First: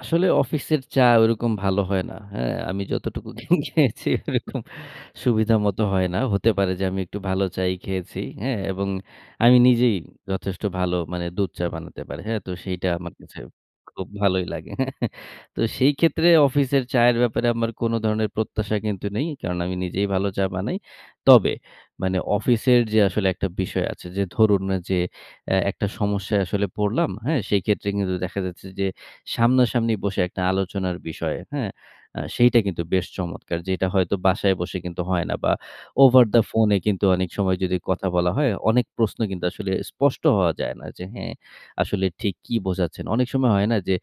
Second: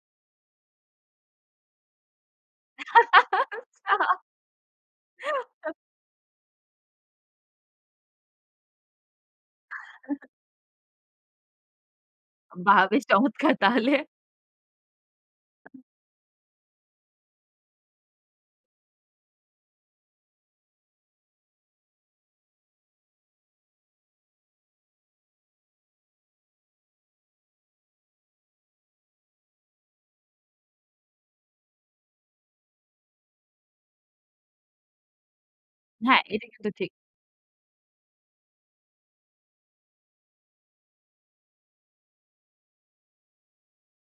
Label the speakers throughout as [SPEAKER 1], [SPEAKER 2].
[SPEAKER 1] আসলে অফিসের চা ওইরকম ভালো হয় না, হ্যাঁ? আমি যতটুকু খে
[SPEAKER 2] আচ্ছা।
[SPEAKER 1] খেয়েছি, ওরকম সুবিধা মত হয় না। হতে পারে যে আমি একটু ভালো চাই খেয়েছি, হ্যাঁ? এবং আমি নিজেই যথেষ্ট ভালো মানে দুধ চা বানাতে পারি। হ্যাঁ? তো
[SPEAKER 2] বাহ!
[SPEAKER 1] সেইটা
[SPEAKER 2] বেশ
[SPEAKER 1] আমার কাছে
[SPEAKER 2] চমৎকার তাহলে।
[SPEAKER 1] খুব ভালোই লাগে। তো সেইক্ষেত্রে অফিসের চায়ের ব্যাপারে আমার কোন ধরনের প্রত্যাশা কিন্তু নেই। এই কারণ আমি নিজেই ভালো চা বানাই। তবে মানে অফিসের যে আসলে একটা বিষয় আছে যে ধরুন যে, অ্যা একটা সমস্যায় আসলে পড়লাম, হ্যাঁ? সেইক্ষেত্রে কিন্তু দেখা যাচ্ছে যে সামনাসামনি বসে একটা আলোচনার বিষয়, হ্যাঁ? অ্যাঁ সেইটা কিন্তু বেশ চমৎকার। যেটা হয়তো বাসায় বসে কিন্তু হয় না বা
[SPEAKER 2] হ্যাঁ,
[SPEAKER 1] over the
[SPEAKER 2] এটা
[SPEAKER 1] phone
[SPEAKER 2] কিন্তু
[SPEAKER 1] এ
[SPEAKER 2] ঠিক।
[SPEAKER 1] কিন্তু অনেক সময় যদি কথা বলা হয়, অনেক প্রশ্ন কিন্তু আসলে স্পষ্ট হওয়া যায় না যে, "হ্যাঁ, আসলে ঠিক কি বোঝাচ্ছেন।" অনেক সময় হয় না যে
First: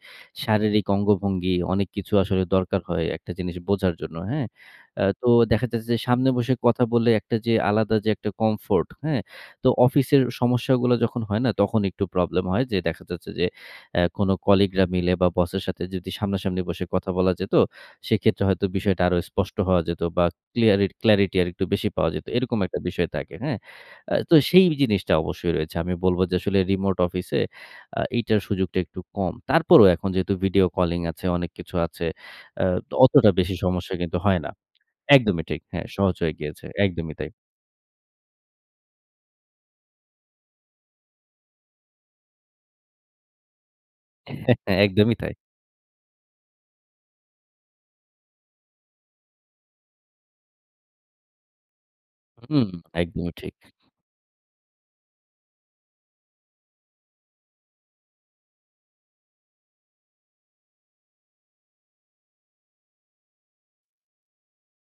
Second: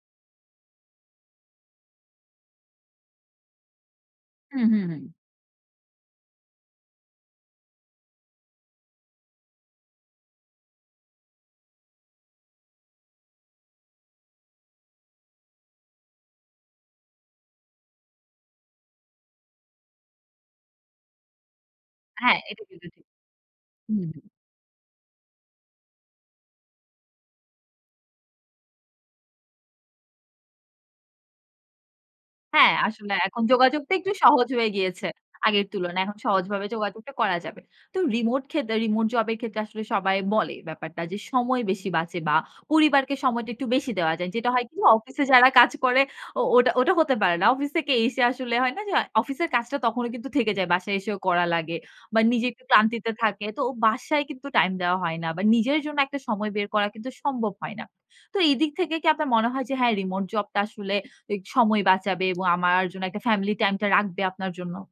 [SPEAKER 1] শারীরিক অঙ্গভঙ্গি, অনেক কিছু আসলে দরকার হয় একটা জিনিস বোঝার জন্য, হ্যাঁ?
[SPEAKER 2] হুম, হুম, হুম।
[SPEAKER 1] অ্যাঁ তো দেখা যাচ্ছে যে সামনে বসে কথা বললে একটা যে আলাদা যে একটা comfort, হ্যাঁ? তো অফিসের সমস্যাগুলো যখন হয় না, তখন একটু প্রবলেম হয় যে দেখা যাচ্ছে যে, আ কোনো কলিগরা মিলে বা বসের সাথে যদি সামনাসামনি বসে কথা বলা যেত, সেক্ষেত্রে হয়তো বিষয়টা আরো স্পষ্ট হওয়া যেত বা ক্লিয়ার এ clarity আরেকটু বেশি পাওয়া যেত।
[SPEAKER 2] হ্যাঁ,
[SPEAKER 1] এরকম
[SPEAKER 2] এটা
[SPEAKER 1] একটা
[SPEAKER 2] কিন্তু ঠিক।
[SPEAKER 1] বিষয় থাকে, হ্যাঁ?
[SPEAKER 2] হুম।
[SPEAKER 1] আ তো সেই বি জিনিসটা অবশ্যই রয়েছে। আমি বলবো যে আসলে remote office এ আ এইটার সুযোগটা একটু কম। তারপরেও এখন যেহেতু ভিডিও কলিং আছে, অনেক কিছু আছে।
[SPEAKER 2] হ্যাঁ,
[SPEAKER 1] আত
[SPEAKER 2] আসলে
[SPEAKER 1] অতটা
[SPEAKER 2] এখন
[SPEAKER 1] বেশি
[SPEAKER 2] যোগাযোগটা
[SPEAKER 1] সমস্যা
[SPEAKER 2] একটু
[SPEAKER 1] কিন্তু হয়
[SPEAKER 2] সহজ
[SPEAKER 1] না।
[SPEAKER 2] হয়ে গিয়েছে
[SPEAKER 1] একদমই ঠিক।
[SPEAKER 2] আগের
[SPEAKER 1] হ্যাঁ,
[SPEAKER 2] তুলনায়।
[SPEAKER 1] সহজ
[SPEAKER 2] এখন
[SPEAKER 1] হয়ে গিয়েছে।
[SPEAKER 2] সহজভাবে যোগাযোগটা
[SPEAKER 1] একদমই তাই।
[SPEAKER 2] করা যাবে। তো রিমোট ক্ষেদে remote job এর ক্ষেত্রে আসলে সবাই বলে ব্যাপারটা যে সময় বেশি বাঁচে বা পরিবারকে সময়টা একটু বেশি দেওয়া যায়। যেটা হয় কি
[SPEAKER 1] একদমই
[SPEAKER 2] অফিসে
[SPEAKER 1] তাই।
[SPEAKER 2] যারা কাজ করে, ও ওটা ওটা হতে পারে না। অফিস থেকে এসে আসলে হয় না যে অফিসের কাজটা তখনও কিন্তু থেকে যায়। বাসায় এসেও করা লাগে। বা নিজে একটু
[SPEAKER 1] হুম,
[SPEAKER 2] ক্লান্তিতে
[SPEAKER 1] একদমই
[SPEAKER 2] থাকে।
[SPEAKER 1] ঠিক।
[SPEAKER 2] তো বাসায় কিন্তু টাইম দেওয়া হয় না। বা নিজের জন্য একটা সময় বের করা কিন্তু সম্ভব হয় না। তো এদিক থেকে কি আপনার মনে হয় যে, হ্যাঁ remote job টা আসলে এ সময় বাঁচাবে এবং আমার জন্য একটা family time টা রাখবে আপনার জন্য।